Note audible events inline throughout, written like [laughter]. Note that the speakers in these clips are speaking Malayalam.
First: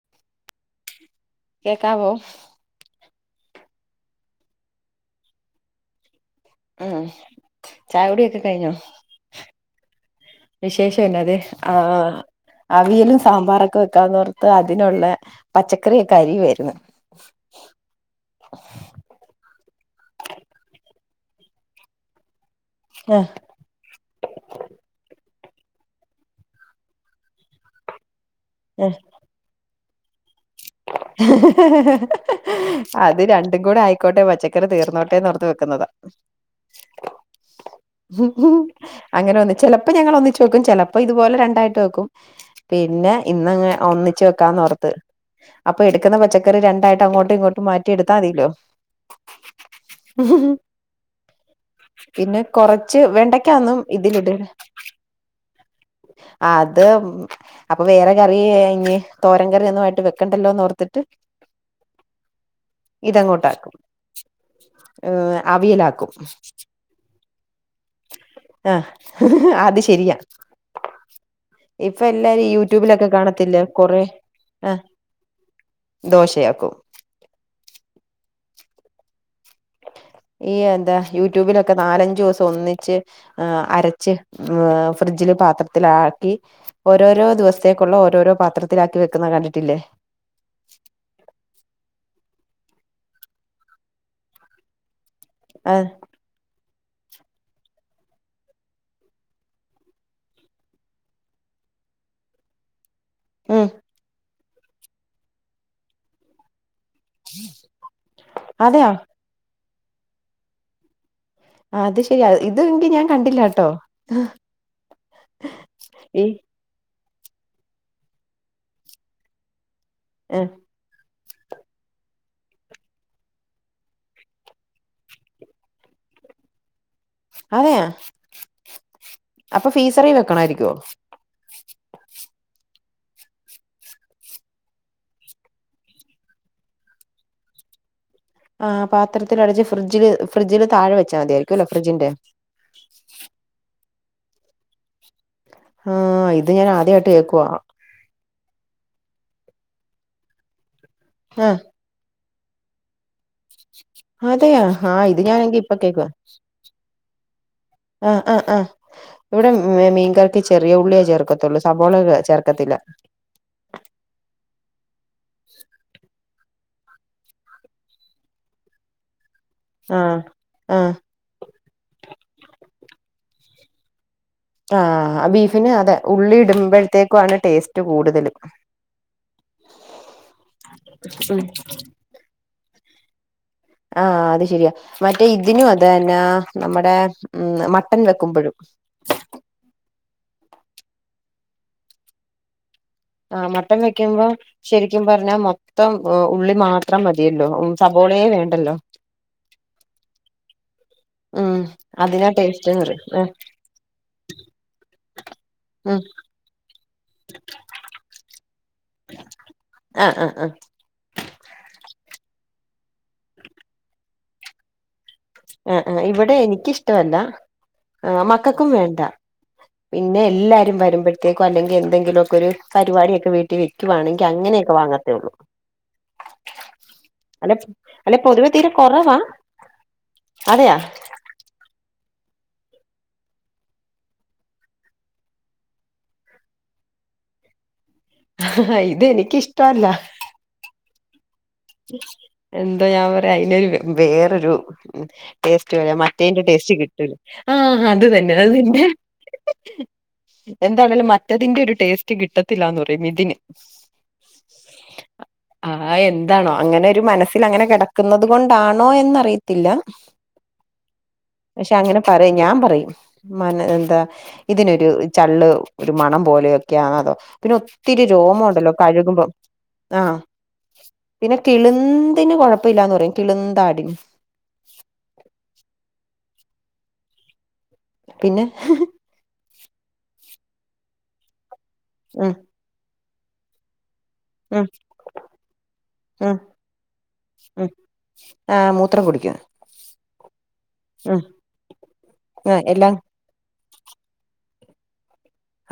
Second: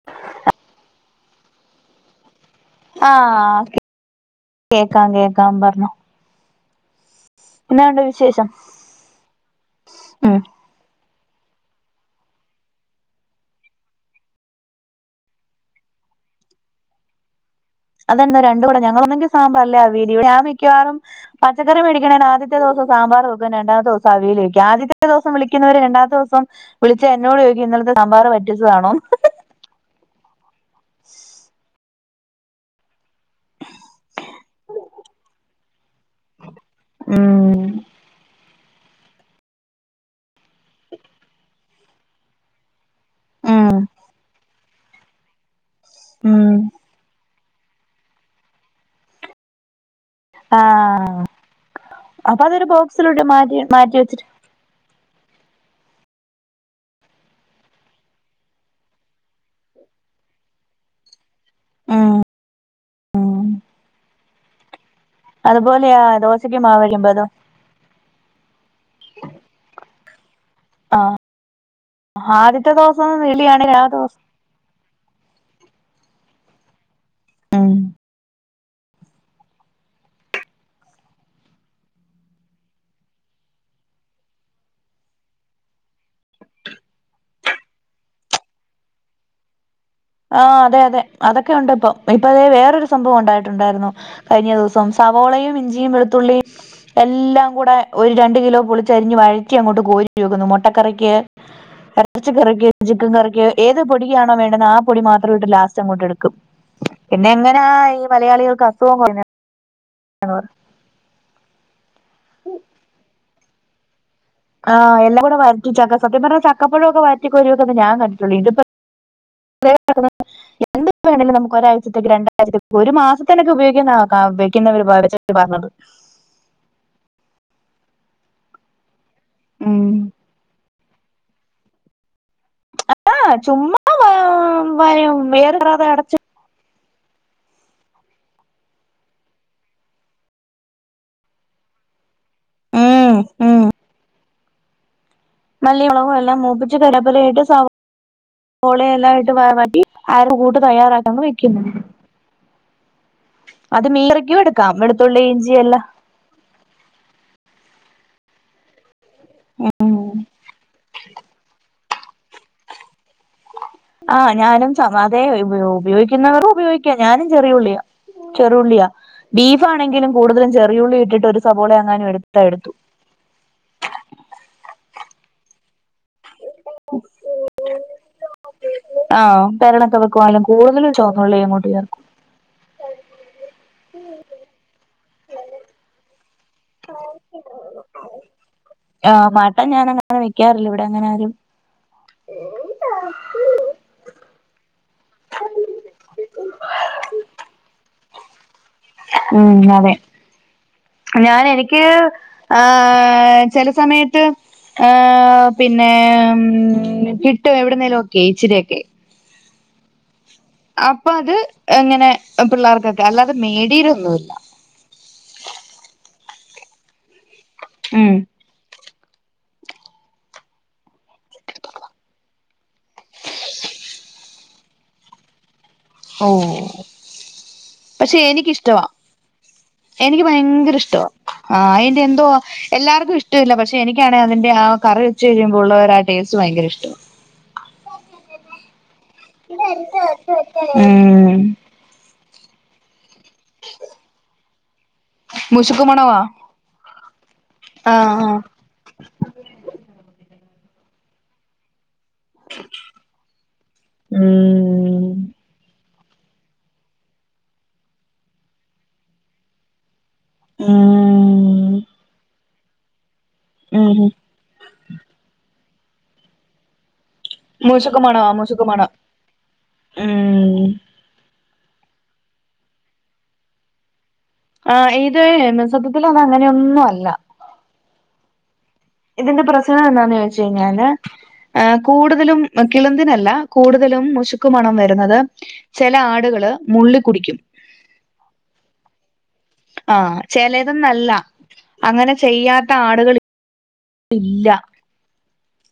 [inaudible] കേക്കാവോ ആഹ് കേക്കാം കേക്കാം പറഞ്ഞോ ഉം എന്നാണ്ട് ചായ കുടിയൊക്കെ വിശേഷം കഴിഞ്ഞോ ഉം വിശേഷംന്നത് ആ അവീലും സാമ്പാറൊക്കെ വെക്കാവുന്നോർത്ത് അതിനുള്ള പച്ചക്കറിയക്കെ അരിവരുന്നു അതന്നോ രണ്ട കൂടെ ഞങ്ങളൊന്നെങ്കിൽ സാമ്പാർ അല്ല അ വീൽ ഞാമിക്കവാറും പച്ചക്കറി മേടിക്കണ ആദ്യം ത്തെ ദൂസം സാമ്പാർ ആഹ് വെക്കും പിന്നെ രണ്ടാമത്തെ ദൂസം സവിൽവെക്കേ ആദ്യത്തെ ദുവസം വിളിക്കുന്നവര് രണ്ടാമത്തെ ദൂസം വിളിച്ച എന്നോട് ചോദിക്കും ഇന്നലത്തെ സാമ്പാർ വറ്റിച്ചതാണോ ആഹ് [inaudible] അത് രണ്ടും കൂടെ ആയിക്കോട്ടെ പച്ചക്കറി തീർന്നോട്ടെന്നോർത്ത് വെക്കുന്നതാ ഉം [inaudible] അങ്ങനെ ഒന്നിചിലപ്പോ ഞങ്ങൾ ഒന്നിച്ച് വെക്കും ചിലപ്പോ ഇതുപോലെ രണ്ടായിട്ട് വെക്കും പിന്നെ ഇന്നങ്ങ ഉം ഒന്നിച്ച് വെക്കാന്നോർത്ത് അപ്പൊ എടുക്കുന്ന ഉം പച്ചക്കറി രണ്ടായിട്ടും അങ്ങോട്ടും ഇങ്ങോട്ടും മാറ്റി എടുത്താൽ മതില്ലോ ആഹ് പിന്നെ അപ്പൊ അതൊരു കൊറച്ച് ബോക്സിലോട്ട് മാറ്റി വെണ്ടക്കാന്നും മാറ്റി വെച്ചിട്ട് ഇതിലിട അത് അപ്പൊ വേറെ കറി ഇഞ് തോരം കറിയൊന്നുമായിട്ട് വെ കണ്ടല്ലോന്നോർത്തിട്ട് ആഹ് ഇതങ്ങോട്ടാക്കും അ അതുപോലെയാ അവിയലാക്കും ദോശക്ക് മാവരയ്ക്കുമ്പോ അതോ ആ അത് ശെരിയാ ആഹ് ഇപ്പൊ ആദ്യത്തെ എല്ലാരുംയൂടൂബിലൊക്കെ ദിവസം കാണത്തില്ലേ വിളിയാണെ ആ കൊറേ ദിവസം ആഹ് ദോശയാക്കും ഉം ഈയെന്താ യൂട്യൂബിലൊക്കെ നാലഞ്ചോസം ഒന്നിച്ച് അരച്ച് ഫ്രിഡ്ജില് പാത്രത്തിലാക്കി ഓരോരോ ദിവസത്തേക്കുള്ള ഓരോരോ പാത്രത്തിലാക്കി വെക്കുന്ന കണ്ടിട്ടില്ലേ ആഹ് അതെ അതെ അതെക്കെ ഉണ്ടിപ്പോ ഇപ്പൊ ദെ വേറൊരു സംഭവമുണ്ടായിട്ടുണ്ടായിരുന്നു കഴിഞ്ഞ ദിവസം ആ സവോളയുമിഞ്ചിയും വെളുത്തുള്ളിയും എല്ലാം കൂടെ ഒരു രണ്ട് കിലോ പൊ ളിച്ചരിഞ്ഞ് വഴറ്റി അങ്ങോട്ട് കോരി വെക്കുന്നു മുട്ടക്കറിക്ക്‌ എർച്ചക കുറക്ക് ചിക്കൻ കറിക്ക്‌ ഉം ഏത് പൊടിയാണോ വേണ്ടന്ന ആ പൊടി മാത്രം ഇട്ട് ലാസ്റ്റ് അങ്ങോട്ട് എടുക്കും പിന്നെങ്ങനാ ഈ മലയാളികൾക്ക് അതെയോ അസുഖം കുറഞ്ഞ അത് ശരിയാ ഇത്ങ്കി ഞാൻ കണ്ടില്ലാട്ടോ ആഹ് എന്നെക്കൊണ്ട് വഴറ്റി ചക്ക സത്യം ഈ പറഞ്ഞാൽ ചക്കപ്പഴൊക്കെ വഴറ്റികോരിവെക്കുന്നതേ ഞാൻ കണ്ടിട്ടുള്ളു ഇതിപ്പം [unintelligible] ആഹ് ഇന്തെപ്പേണേലും നമുക്ക്ഒരാഴ്ചത്തേക്ക് രണ്ടാഴ്ചത്തേക്ക്‌ഒരു മാസത്തിനൊക്കെ ഉപയോഗിക്കുന്ന [unintelligible] പറഞ്ഞത് അതെയാ അപ്പ ഉം ഫീസറി വെക്കണായിരിക്കുവോ അതാ ചുമ്മ വ വയം വേറ റത അടച്ച് ആഹ് പാത്രത്തിലടച്ച് ഫ്രിജ്ജില് ഫ്രിജ്ജില് താഴെ വെച്ചാമതിയായിരിക്കുവല്ലോ ഫ്രിഡ്ജിന്റെ ഉം ഉം മല്ലിയളവും ആഹ് എല്ലാം ഇത് ഞാൻ മൂപ്പിച്ച് ആദ്യമായിട്ട് കരിയാപ്പലയിട്ട് കേൾക്കുവാ സൗ പൊളിയെല്ലായിട്ട് വാവാട്ടി അര കൂട്ട് തയ്യാറാട്ടങ്ങ് ആഹ് വെക്കുന്ന് മീൻ കറിക്കും അതെയാ എടുക്കാം ആ ഇത് വെളുത്തുള്ളി ഇഞ്ചി ഞാനെങ്കി എല്ലാം ഇപ്പക്കേക്ക ആഹ് ആഹ് ആഹ് ഇവിടെമിമീൻകറിക്ക് ചെറിയ ഉള്ളിയേ ചേർക്കത്തൊള്ള് സവോള ചേർക്കത്തില്ല ആഹ് ഞാനും സമാതേ ഉപയോഗിക്കുന്നവറ് ഉപയോഗി ഞാനും ചെറിയ ഉള്ളിയാ ചെറുവുള്ളിയാ ബീഫാണെങ്കിലും ആഹ് കൂടുതലും ആഹ് ചെറിയുള്ളിയിട്ടിട്ട് ഒരു സവോളയെങ്ങാനുംഎടുത്താഎടുത്തു ആ ബീഫിനും അതെ ഉള്ളി ഇടുമ്പഴ് ത്തേക്കുവാണ് ടേസ്റ്റ് കൂടുതലും ആഹ് പെരണക്കവെക്കുവാണേലും കൂടുതലും ചോന്നുള്ളിഅങ്ങോട്ട്‌ ചേർക്കും ആഹ് അത് ശരിയ മറ്റേ ഇതിനും അതു തന്നാ നമ്മടെ മട്ടൻ വെക്കുമ്പൊഴും ആ മട്ടൻ ഞാനങ്ങനെ വെക്കാറില്ല ഇവിടങ്ങനാരും ആഹ് മട്ടൻ വെക്കുമ്പോ ശെരിക്കും പറഞ്ഞാ മൊത്തം ഉള്ളി മാത്രം മതിയല്ലോ സബോളേ വേണ്ടല്ലോ ഉം അതേ ഉം ഞാനെനിക്ക് അതിനാ ടേസ്റ്റ്ന്ന് പറയും ഉം ആഹ് ചെല സമയത്ത് ആഹ് പിന്നേ ഉം കിട്ടുഎവിടുന്നേലുഒക്കെ ഇച്ചിരിയൊക്കെ ആഹ് ആഹ് ആഹ് അപ്പൊ അത് എങ്ങനെ പിള്ളാർക്കെക്കെ അല്ലാതെ മേടീരോന്നൂല്ല ആഹ് ആഹ് ഇവിടെ എനിക്കിഷ്ട്ടവല്ല ഉം. മക്കക്കുംവേണ്ട പിന്നെ എല്ലാരും വരുമ്പഴത്തേക്കൊ അല്ലെങ്കി എന്തെങ്കിലുക്കെഒരു പരിപാടിഒക്കെ വീട്ടിവെക്ക്‌ ക്ക്‌ വേണെങ്കി അങ്ങനെയെക്കെ വാങ്ങത്തേഒള്ളൂ ഓഹ് അലെഅലെ പക്ഷെ പൊതുവെ തീരെ കൊ എനിക്കിഷ്ടവാ റവാ എനിക്ക് ഭയങ്കര ഇഷ്ട്ടവാ അയിന്റെ എന്തോ എല്ലാർക്കും ഇഷ്ട്ടല്ല പക്ഷേ എനിക്കാണെങ്കി അതിന്റെ ആ കറി വെച്ച് കഴിയുമ്പോളുള്ള ഒരു ആ ടേസ്റ്റ് ഭയങ്കരിഷ്ട്ടാ ഇതെനി ഉം എന്താ ഞാൻ പറയാ അയിനൊരു വേറൊരു ടേസ്റ്റ് മുശുക്ക് വേറെ മണവാ. മറ്റയിന്റെ ടേസ്റ്റ് കിട്ടൂല ആ അത് ആഹ് തന്നെ ആഹ്. അതെന്നെ എന്താണേലും മറ്റെതിന്റെരു ടേസ് റ്റ് കിട്ടത്തില്ലാന്ന് പറയും ഇതിന് ഉം. ആഎൻ താണോ അങ്ങനൊരുമനസ്സില് അങ്ങനെ കിടക്കുന്നതുകൊണ്ടാണോ എന്നറിയത്തില്ല പക്ഷെ ഉം. അങ്ങനെ പറയും ഞാൻ പറയും ഉമ്മാനെ എന്താ ഉം. ഇതിനൊരു ചള്ള് ഒരു മണം പോലെയൊക്കെയാണതോ പിന്നെ ഒത്തിരി മൂശുക്കുമാണോ രോമോണ്ടല്ലോ മൂശുക്കുമാണോ കഴ്കുമ്പം ആഹ് ഉം പിന്നെ കിള്ന്തിന് കൊഴപ്പല്ലാന്ന് പറയും കിള്ന്താടിന് ആഹ്ഇത് എന്നസത്യത്തില്അതങ്ങനൊന്നല്ല പിന്നെ ഇതിന്റെ പ്രസ്നെന്താന്ന് ചോയിച്ചയിഞ്ഞാല് ഉം കൂടുതലും പക്കിളന്തനല്ലകൂടുതലുംമുശു ക്ക് ഉം മണം വരുന്നത് ചെല ഉം ആട്കള് മുള്ളി കുടിക്കും ആഹ് മൂത്രം കുടിക്കും ആഹ് ചെലേതന്നല്ല ഉം അങ്ങനെ ആ എല്ലാം ചെയ്യാത്താള്കള് ഇല്ല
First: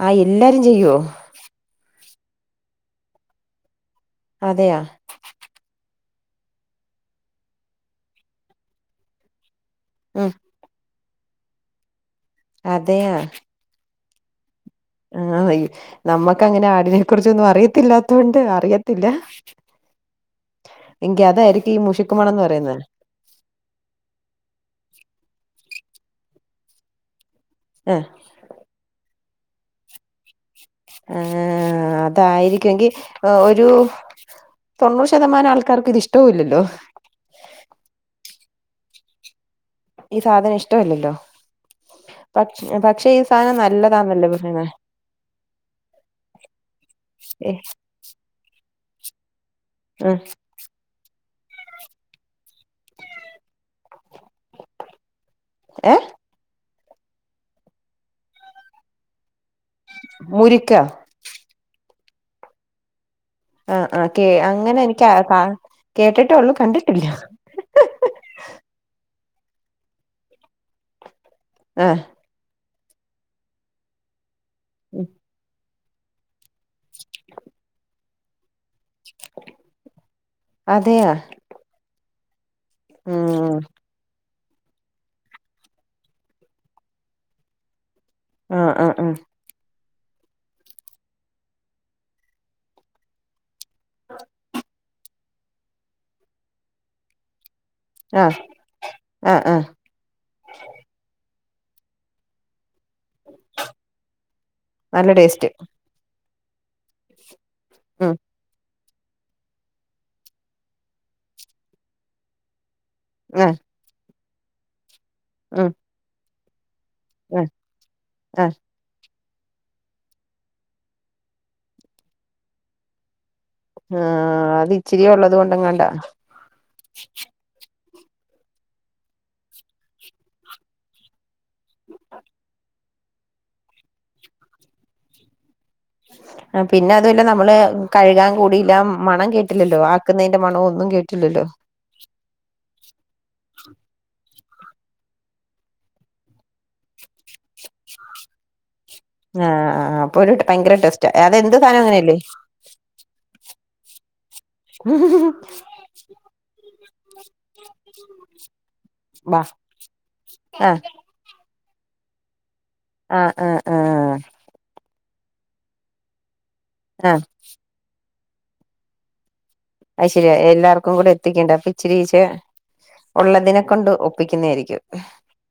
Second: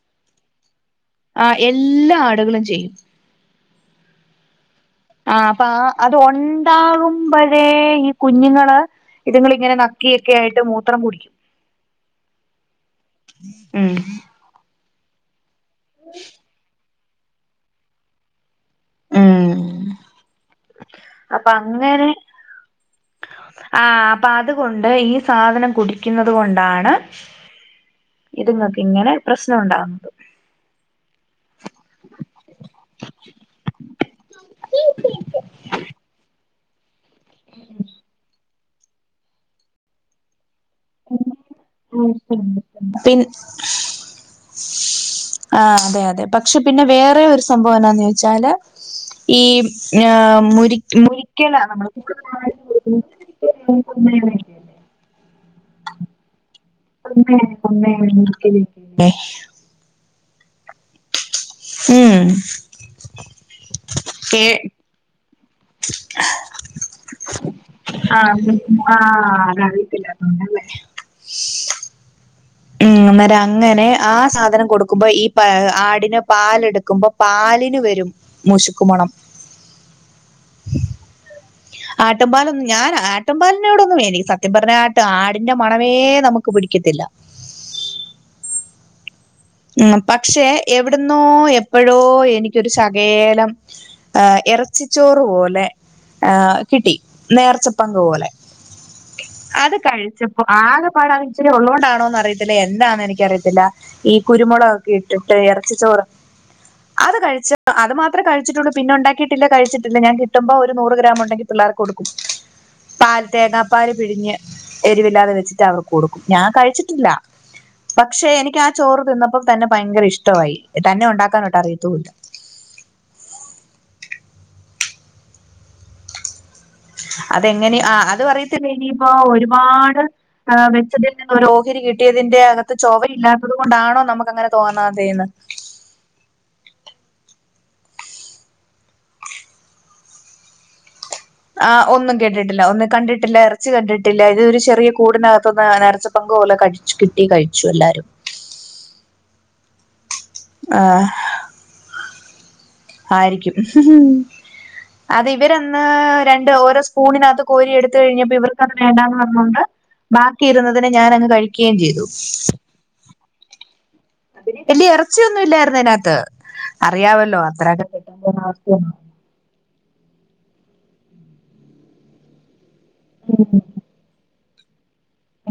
ആഹ് എല്ലാരും ചെയ്യോ ആഹ് എല്ലാടുകളും ചെയ്യും അതെയാ ആഹ് അപ്പ ആ അത് ഒണ്ടാകുമ്പഴേ ഈ കുഞ്ഞ്ങ്ങള് ഇതിങ്ങളിങ്ങനെ ന ഉം ക്കെക്കേയായിട്ട് മൂത്രം കുടിക്കും അതെയാ മ്മ് ആഹ് ഈ നമ്മക്കങ്ങനെ ആടിനെ കുറിച്ചൊന്നും അറിയത്തില്ലാത്തൊണ്ട് അറിയ പിന്നെ ഉം അപ്പൊ എങ്കിഅതായിരിക്കീ അങ്ങനെ മുശിക്ക് മണന്ന്പറയുന്നേ ആഹ് അപ്പതുകൊണ്ട് ഈ സാധനം കുടിക്കുന്നത് കൊണ്ടാണ് ആഹ് ഇതിമൊക്കിങ്ങനെ പ്രശ്നോണ്ടാവുന്നത് ആഹ് അതായിരികെങ്കി ഒരു തോണ്ണൂറ് ശതമാനാൾക്കാർക്ക് ഇത് ഇഷ്ടവുല്ലല്ലോ [unintelligible] ഈ സാധനം ഇഷ്ട്ടോല്ലല്ലോ പക് പക്ഷെ ഈ പിൻ സാധനം നല്ലതാന്നല്ലേ പറയ്ണേ ആഹ് അതെ അതെ പക്ഷെ പിന്നെ വേറെയൊരു സംഭവം എന്നാന്നോയിച്ചാല് ഈ ഏഹ് ഞാം മുരിക് മുരി ക്ക്യലാ നമ്മള് [unintelligible] ഏഹ് [unintelligible] മുരിക്കാ ഉം ആഹ് കേ അങ്ങനെനിക്ക്കാ കേട്ടിട്ടേള്ളൂ കണ്ടിട്ടില്ല ആഹ് ഉം ആഹ് അറിയത്തില്ലാത്തോണ്ടല്ലേ ആഹ് മ്മ് അന്നേരം അങ്ങനെ ആ സാധനം കൊടുക്കുമ്പോ ഈ പാ ആടിനെ പാലെടുക്കുമ്പോപാലിന് വരും മുശുക്കുമണം അതെയാ ആട്ടിൻപാലൊന്നും ഞാ ആട്ടിൻ ഉം ഫിലിനോടൊന്നും എനി സ സത്യം പറഞ്ഞാട്ട് ആടിന്റെ മണമേ നമ്മക്ക് പിടിക്കത്തില്ല ആ ആ ആ ഉം പക്ഷെ എവിടുന്നോ എപ്പോഴോ എനിക്കൊരു ശകേലം ആ എറച്ചിച്ചോറ് പോലെ ആ കിട്ടി നേർച്ച പങ്ക് പോലെ ആഹ് ആഹ് ആഹ് അത് കഴിച്ച ആകെ പാടെ ഇച്ചിരി ഒള്ളോണ്ടാണോന്ന് അറിയത്തില്ല എനാന്നും എനിക്കറിയത്തില്ല ഈ കുരുമൊളകൊക്കെ നല്ല ഇട്ടിട്ട് ടേസ്റ്റ് ഇറച്ചിച്ചോറ് അത് കഴിച്ച അത് ഉം മാത്രേ കഴിച്ചിട്ടുള്ളൂ പിന്നെ ഒണ്ടാക്കിയിട്ടില്ല കഴിച്ചിട്ടില്ല ഞാൻ കിട്ടുമ്പോ ഒരു നൂറ് ഗ്രാം ഉണ്ടെങ്കിൽ പിള്ളേർക്ക് കൊടുക്കും പാറ്റേ ആഹ് തേങ്ങാ പാല് പിഴിഞ്ഞ് എരിവില്ലാതെ വെച്ചിറ്റ് ഉം അവർക്ക് കൊടുക്കും ഞാൻ കഴിച്ച് ഇല്ല ആഹ് പക്ഷെ ആഹ് എനിക്കാ ചോറ് തിന്നപ്പോ തന്നെ ഭയങ്കര ഇഷ്ട്ടവായി തന്നെ ഉണ്ടാക്കാനോട്ട് അറിയത്തൂല്ല ആഹ് അത് ഇച്ചിരിയെ ഉള്ളത് കൊണ്ടെങ്ങാണ്ട അതെങ്ങനെ ആ അത് പറയത്തില്ല ഇനിയിപ്പോ ഒരുപാട് ആ വെച്ചതിൽ നിന്ന് ഓരോഹരി കിട്ടിയതിന്റെ അകത്ത് ചൊവയില്ലാത്തത് കൊണ്ടാണോ നമുക്ക് അങ്ങനെ തോന്നാതെന്ന് [inaudible] ആ പിന്നെ അതുവല്ല നമ്മള് കഴുകാൻ കൂടില്ല മണം കേട്ടില്ലല്ലോ ആക്കുന്നതിന്റെ മണോ ഒന്നും കേട്ടില്ലല്ലോ ആ ഒന്നും കേട്ടിട്ടില്ല ഒന്നും കണ്ടിട്ടില്ല ഇറച്ചി കണ്ടിട്ടില്ല ഇതൊരു ചെറിയ കൂടിനകത്തൊന്ന് [unintelligible] പങ്കുപോലെ കടിച്ച് കിട്ടി കഴിച്ചു എല്ലാരും ആഹ് ആ അപ്പൊ ഒരു ഭയങ്കര ആ ടെസ്റ്റാ അതെന്ത് സാധനം അങ്ങനെയല്ലേ ആരിക്കും [inaudible] അത് ഇവരന്ന് രണ്ട് ഓരോ സ്പൂണിനകത്ത് കോരി എടുത്ത് കഴിഞ്ഞപ്പോ ഇവർക്കത് വേണ്ടാന്ന് ബാ പറഞ്ഞോണ്ട് ബാക്കി ആ ഇരുന്നതിനെ ഞാൻ അങ്ങ് കഴിക്കേം ചെയ്തു ആ ആ ആ വെല്യ ഇറച്ചിയൊന്നും ഇല്ലായിരുന്നു അതിനകത്ത് ആ അറിയമല്ലോ അത്രൊക്കെ [unintelligible] അത് ശെരിയാ എല്ലാർക്കും കൂടെ എത്തിക്കണ്ടേ അപ്പൊ ഇചിരിച്ചേ ഉള്ളതിനെ കൊണ്ട് ഒ വെക്കുന്നതായിരിക്കും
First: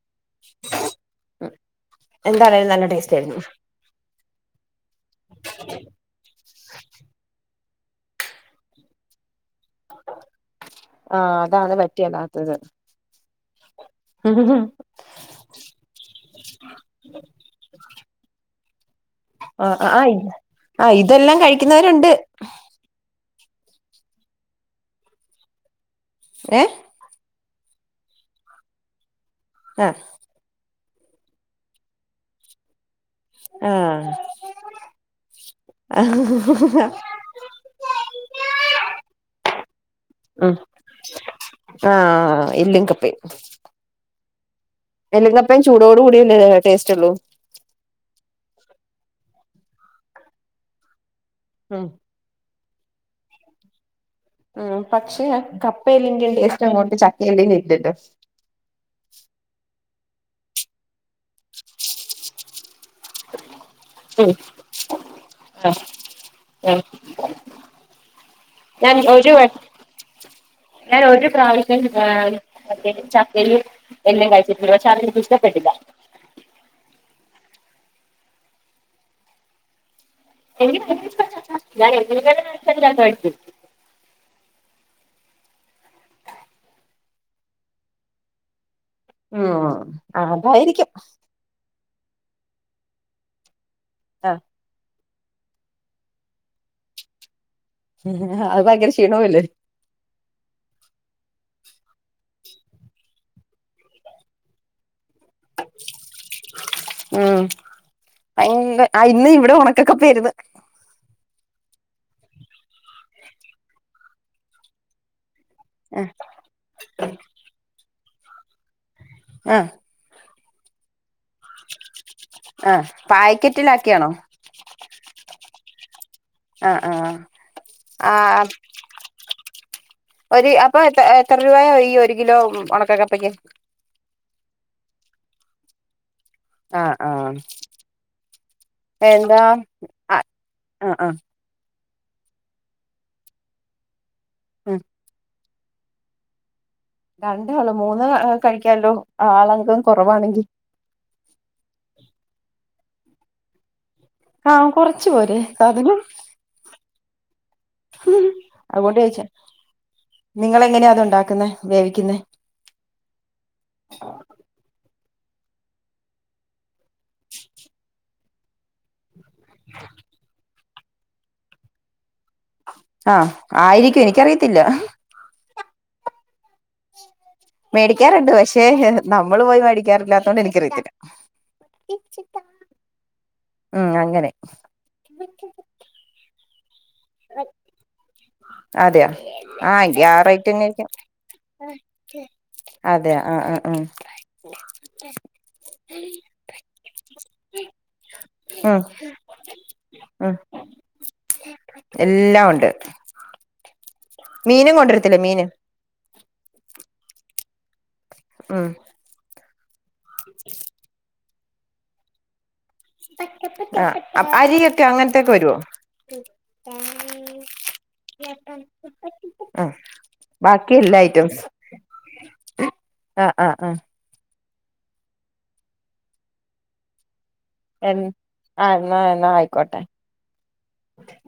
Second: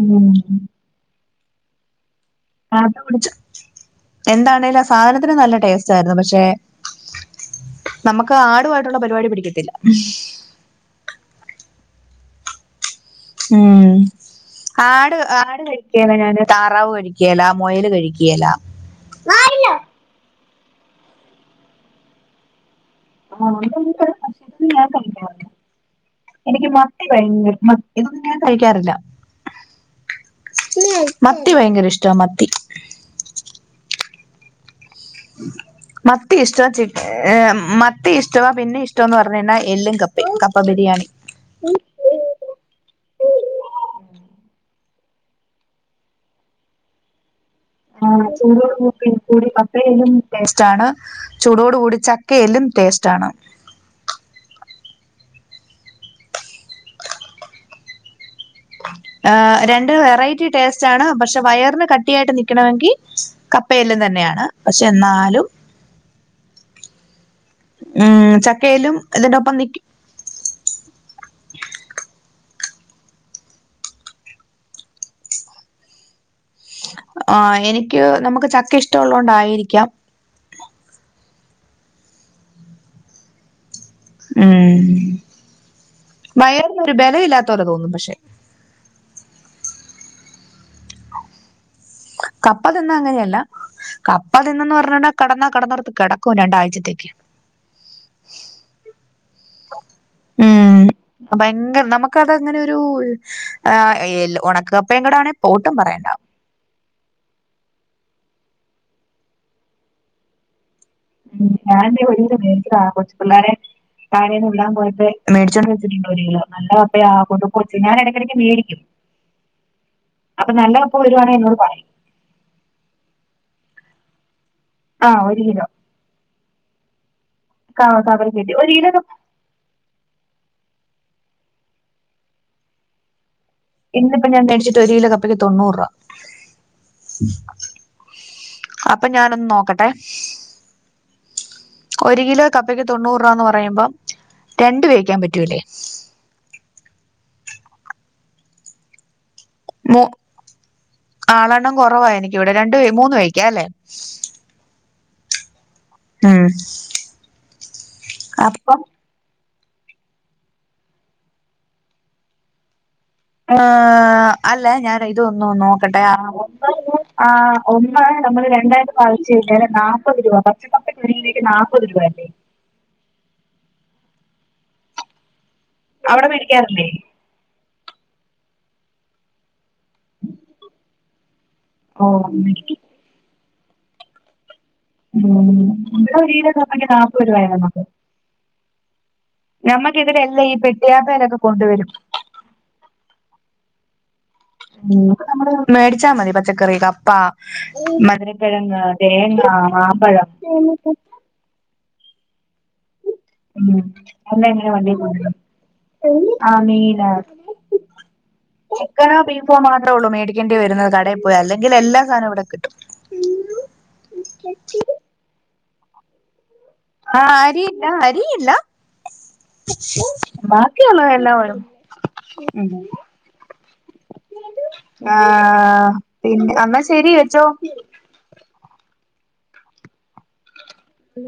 ഉം എന്താണേലും നല്ല അപ്പാ ടേസ്റ്റ് പിടിച്ചു ആയിരുന്നു എന്താണേലും ആ സാധനത്തിന് നല്ല ടേസ്റ്റ് ആയിരുന്നു പക്ഷേ നമ്മക്ക് ആടുമായിട്ടുള്ള പരുവാടി പിടിക്കത്തില്ല ആഹ് അതാണ് പറ്റെല്ലാത്തത് ഉം ആട് ആട് കഴിക്കല ഞാന്, താറാവ് കഴിക്കലാ മയൽ കഴിക്കല ആ ആ ഇത് ആഹ് ഇതെല്ലാം കഴിക്കുന്നവരുണ്ട് ആണോ എന്റെ അറിവില് ഒരു [inaudible] പറഞ്ഞില്ല ഏ എനിക്ക് മാ [inaudible] മത്ത്--‌ ഇതൊന്നും ഞൻ കഴിക്കാറില്ല ആഹ് മത്തി ഭയങ്കര ഇഷ്ട്ടാ മത്തി ആഹ് മത്തി ഇഷ്ട്ടാ ചിക്ക ഏ മത്തി ഇഷ്ട്ടെവ പിന്നെ ഇഷ്ടം എന്ന് പറഞ്ഞ കഴിഞ്ഞാ എല്ലും കപ്പ കപ്പയും ഉം ബിരിയാണി ആഹ് എല്ലും കപ്പേം എല്ലും കപ്പേം ചടോട് കുടിയല്ലേ ടേസ്റ്റ് ഉള്ളൂ ആഹ് ചൂടോട് കൂടി കൂ കപ്പയും എല്ലും ടേസ്റ്റ്ണ് ചൂടോട് ഉം കൂടി ചക്ക് കെലും ടേസ്റ്റ് ആണ് ഉം പക്ഷേ ആ കപ്പയിൽ എനിക്ക് ഏറ്റഷ്ട്ടം അങ്ങോട്ട് ചക്കയും ഇല്ലായിട്ടിട്ട് ആഹ് രണ്ട് വെറൈറ്റി ടേസ്റ്റ് ആണ് പക്ഷെ വയറിന് കട്ടിയായിട്ട് നിൽക്കാണെങ്കി കപ്പയും എല്ലും ഉം തന്നെയാണ് പക്ഷെ എന്നാലും ആഹ് ആഹ് ഉം ചക്കയിലും ഇതിന്റെ ഒപ്പം നിക്കി ഞൻ ഒരു പ്രാവിശ്യം ഏ [inaudible] ചക്കരയും എല്ലാം കഴിച്ചിടട്ട് പക്ഷേ അത് എനിക്ക് ഇഷ്ടപ്പെട്ടില്ല ആഹ് എനിക്ക് നമുക്ക് ചക്ക ഇഷ്ടള്ളോണ്ട് ആയിരിക്കാം എനിക്ക് [unintelligible] ഉം വയറിന്നൊരു ബല ഇല്ലാത്ത പോലെ തോന്നും ക്ഷെ ആഹ് അതായിരിക്കും കപ്പ തിന്ന അങ്ങനെയല്ല കപ്പ തിന്ന്ന്ന് പറഞ്ഞണ്ട് കടന്നാ കടന്നൊട്ത്ത് കേടക്കും രണ്ടാഴ്ചത്തേക്ക് [unintelligible] അത് ഭയങ്കര ക്ഷീണവല്ലേ ഉം ഭയങ്കര നമുക്കത് അങ്ങനൊരു ഏഹ് എല് ഒണക്ക കപ്പേകൂടെയാണേ പോട്ടും പറയണ്ട ഉം അയ്ന്ന് ഇന്ന് ഇവിടെ ഉണക്ക കപ്പ ആയിര്ന്ന് ഉം ഞാൻ ഒരു മേടിച്ച കൊച്ചു പിള്ളേരെെ തഴേന്ന് ഉള്ളാൻ പോയട്ട് മേടിച്ച വ ആഹ് ല്ല കൊതുച്ച ഞാന ഇടയ്ക്കിടക്ക് മേടിക്കും ആഹ് അപ്പൊ നല്ല അപ്പ വരുവാണെ എന്നോട് പറയ ആഹ് പാക്കറ്റിലാക്കിയാണോ ആഹ് ഒരു കിലോ ആഹ് ആഹ് കവറിൽ ആഹ് കയറ്റി ഒരു കിലോ ഒരു അപ്പൊ എത്ര എത്ര രൂപയ ഒരു കിലോ ഉണക്ക കപ്പക്ക് ഇന്ന്പ്പൊ ഞാൻ തയ്ച്ചിട്ട് ഒരു കിലോ കപ്പയ്ക്ക് തൊണ്ണൂറ് രൂപ ആഹ് ആഹ് അപ്പൊ എന്താ ഞാനൊന്ന് നോക്കട്ടെ ആഹ് ആഹ് ഒരു കിലോ കപ്പയ്ക്ക് തൊണ്ണൂറ് രൂപന്ന് പറയുമ്പോം ആഹ് രണ്ട് വേക്കാൻ പറ്റൂല്ലേ രണ്ടാള്ളോ മൂന്ന് കഴിക്കാല്ലോ ആളങ്കം മൂ കൊറവാണെങ്കി ആളെണ്ണം കൊറവാ എനിക്ക് ഇവടെ രണ്ട് വെയ് മൂന്ന് വെയ്ക്കാല്ലേ ആഹ് കൊറച്ച് പോരെ സാധനം മ്മ് അത്കൊണ്ട് ചോയിച്ചേ നിങ്ങളെങ്ങനെയാ അത് ഉണ്ടാക്ക്ന്നേ വേവിക്ക്ന്നേ ആഹ് അല്ല ഞാന് ഇതൊന്നും നോക്കട്ടെ ആഹ് ഒന്ന് നമ്മള് രണ്ടായിട്ട് ഭാഗിച്ച് കഴിഞ്ഞാല് നാപ്പത് രൂപ പച്ചക്കപ്പക്ക് ഒരു കിലോയ്ക്ക് നാപ്പത് രൂപയല്ലേ ആഹ് ആയിരിക്കും എനിക്കറിയത്തില്ല അവിടെ മേടിക്കാറില്ലേ മേടിക്കാറ്ണ്ട് പക്ഷേ നമ്മള് പോയി മേടിക്കാറില്ലാത്തൊണ്ട് എനിക്കറിയത്തില്ല ഓഹ് ആഹ് അങ്ങനെ ഉം നമ്മളെ [unintelligible] കപ്പയ്ക്ക് നാപ്പത് രൂപയാണ് [unintelligible] അതെയോ ആഹ് ഞമ്മക്ക് എങ്കി ആ ഇതിലെ എല്ലാ ഈ റേറ്റന്നെ ആയിരിക്കും പെട്ടിയാപ്പലോക്കെ കൊണ്ട് വരും അതെ ആഹ് ആഹ് ഉം മേടിച്ചാ മതി പച്ചക്കറി കപ്പ ഉം മധുരക്കിഴങ്ങ് തേങ്ങ മാമ്പഴം ഉം എല്ലാം ഉണ്ട് ഉം എല്ലാം ഇങ്ങനെ മീനും വണ്ടീല് കൊണ്ടുവരത്തില്ലേ കൊണ്ടരോ മീന് ആഹ് മീന് ഉം ചിക്കനോ ബീഫോ മാത്രേള്ളൂ മേടിക്കേണ്ടി വര്ന്നത് കടേ പോയി അല്ലെങ്കില് എല്ലാ സാധനും ഇവിടെ കിട്ടും ആഹ് അ അരിയൊക്കെ അങ്ങനത്തൊക്കെ വരോ ആഹ് അരി ഇല്ല അരിയില്ല ആഹ് ബാക്കി എല്ലാ ബാക്കിയുള്ളതെല്ലാം ഐറ്റംസ് വരും ആഹ് ആഹ് ആഹ് പിന്നെ എന്നാ ശെരി വെച്ചോ എൻ ആഹ് എന്നാ എന്നാ ആയിക്കോട്ടെ ഉ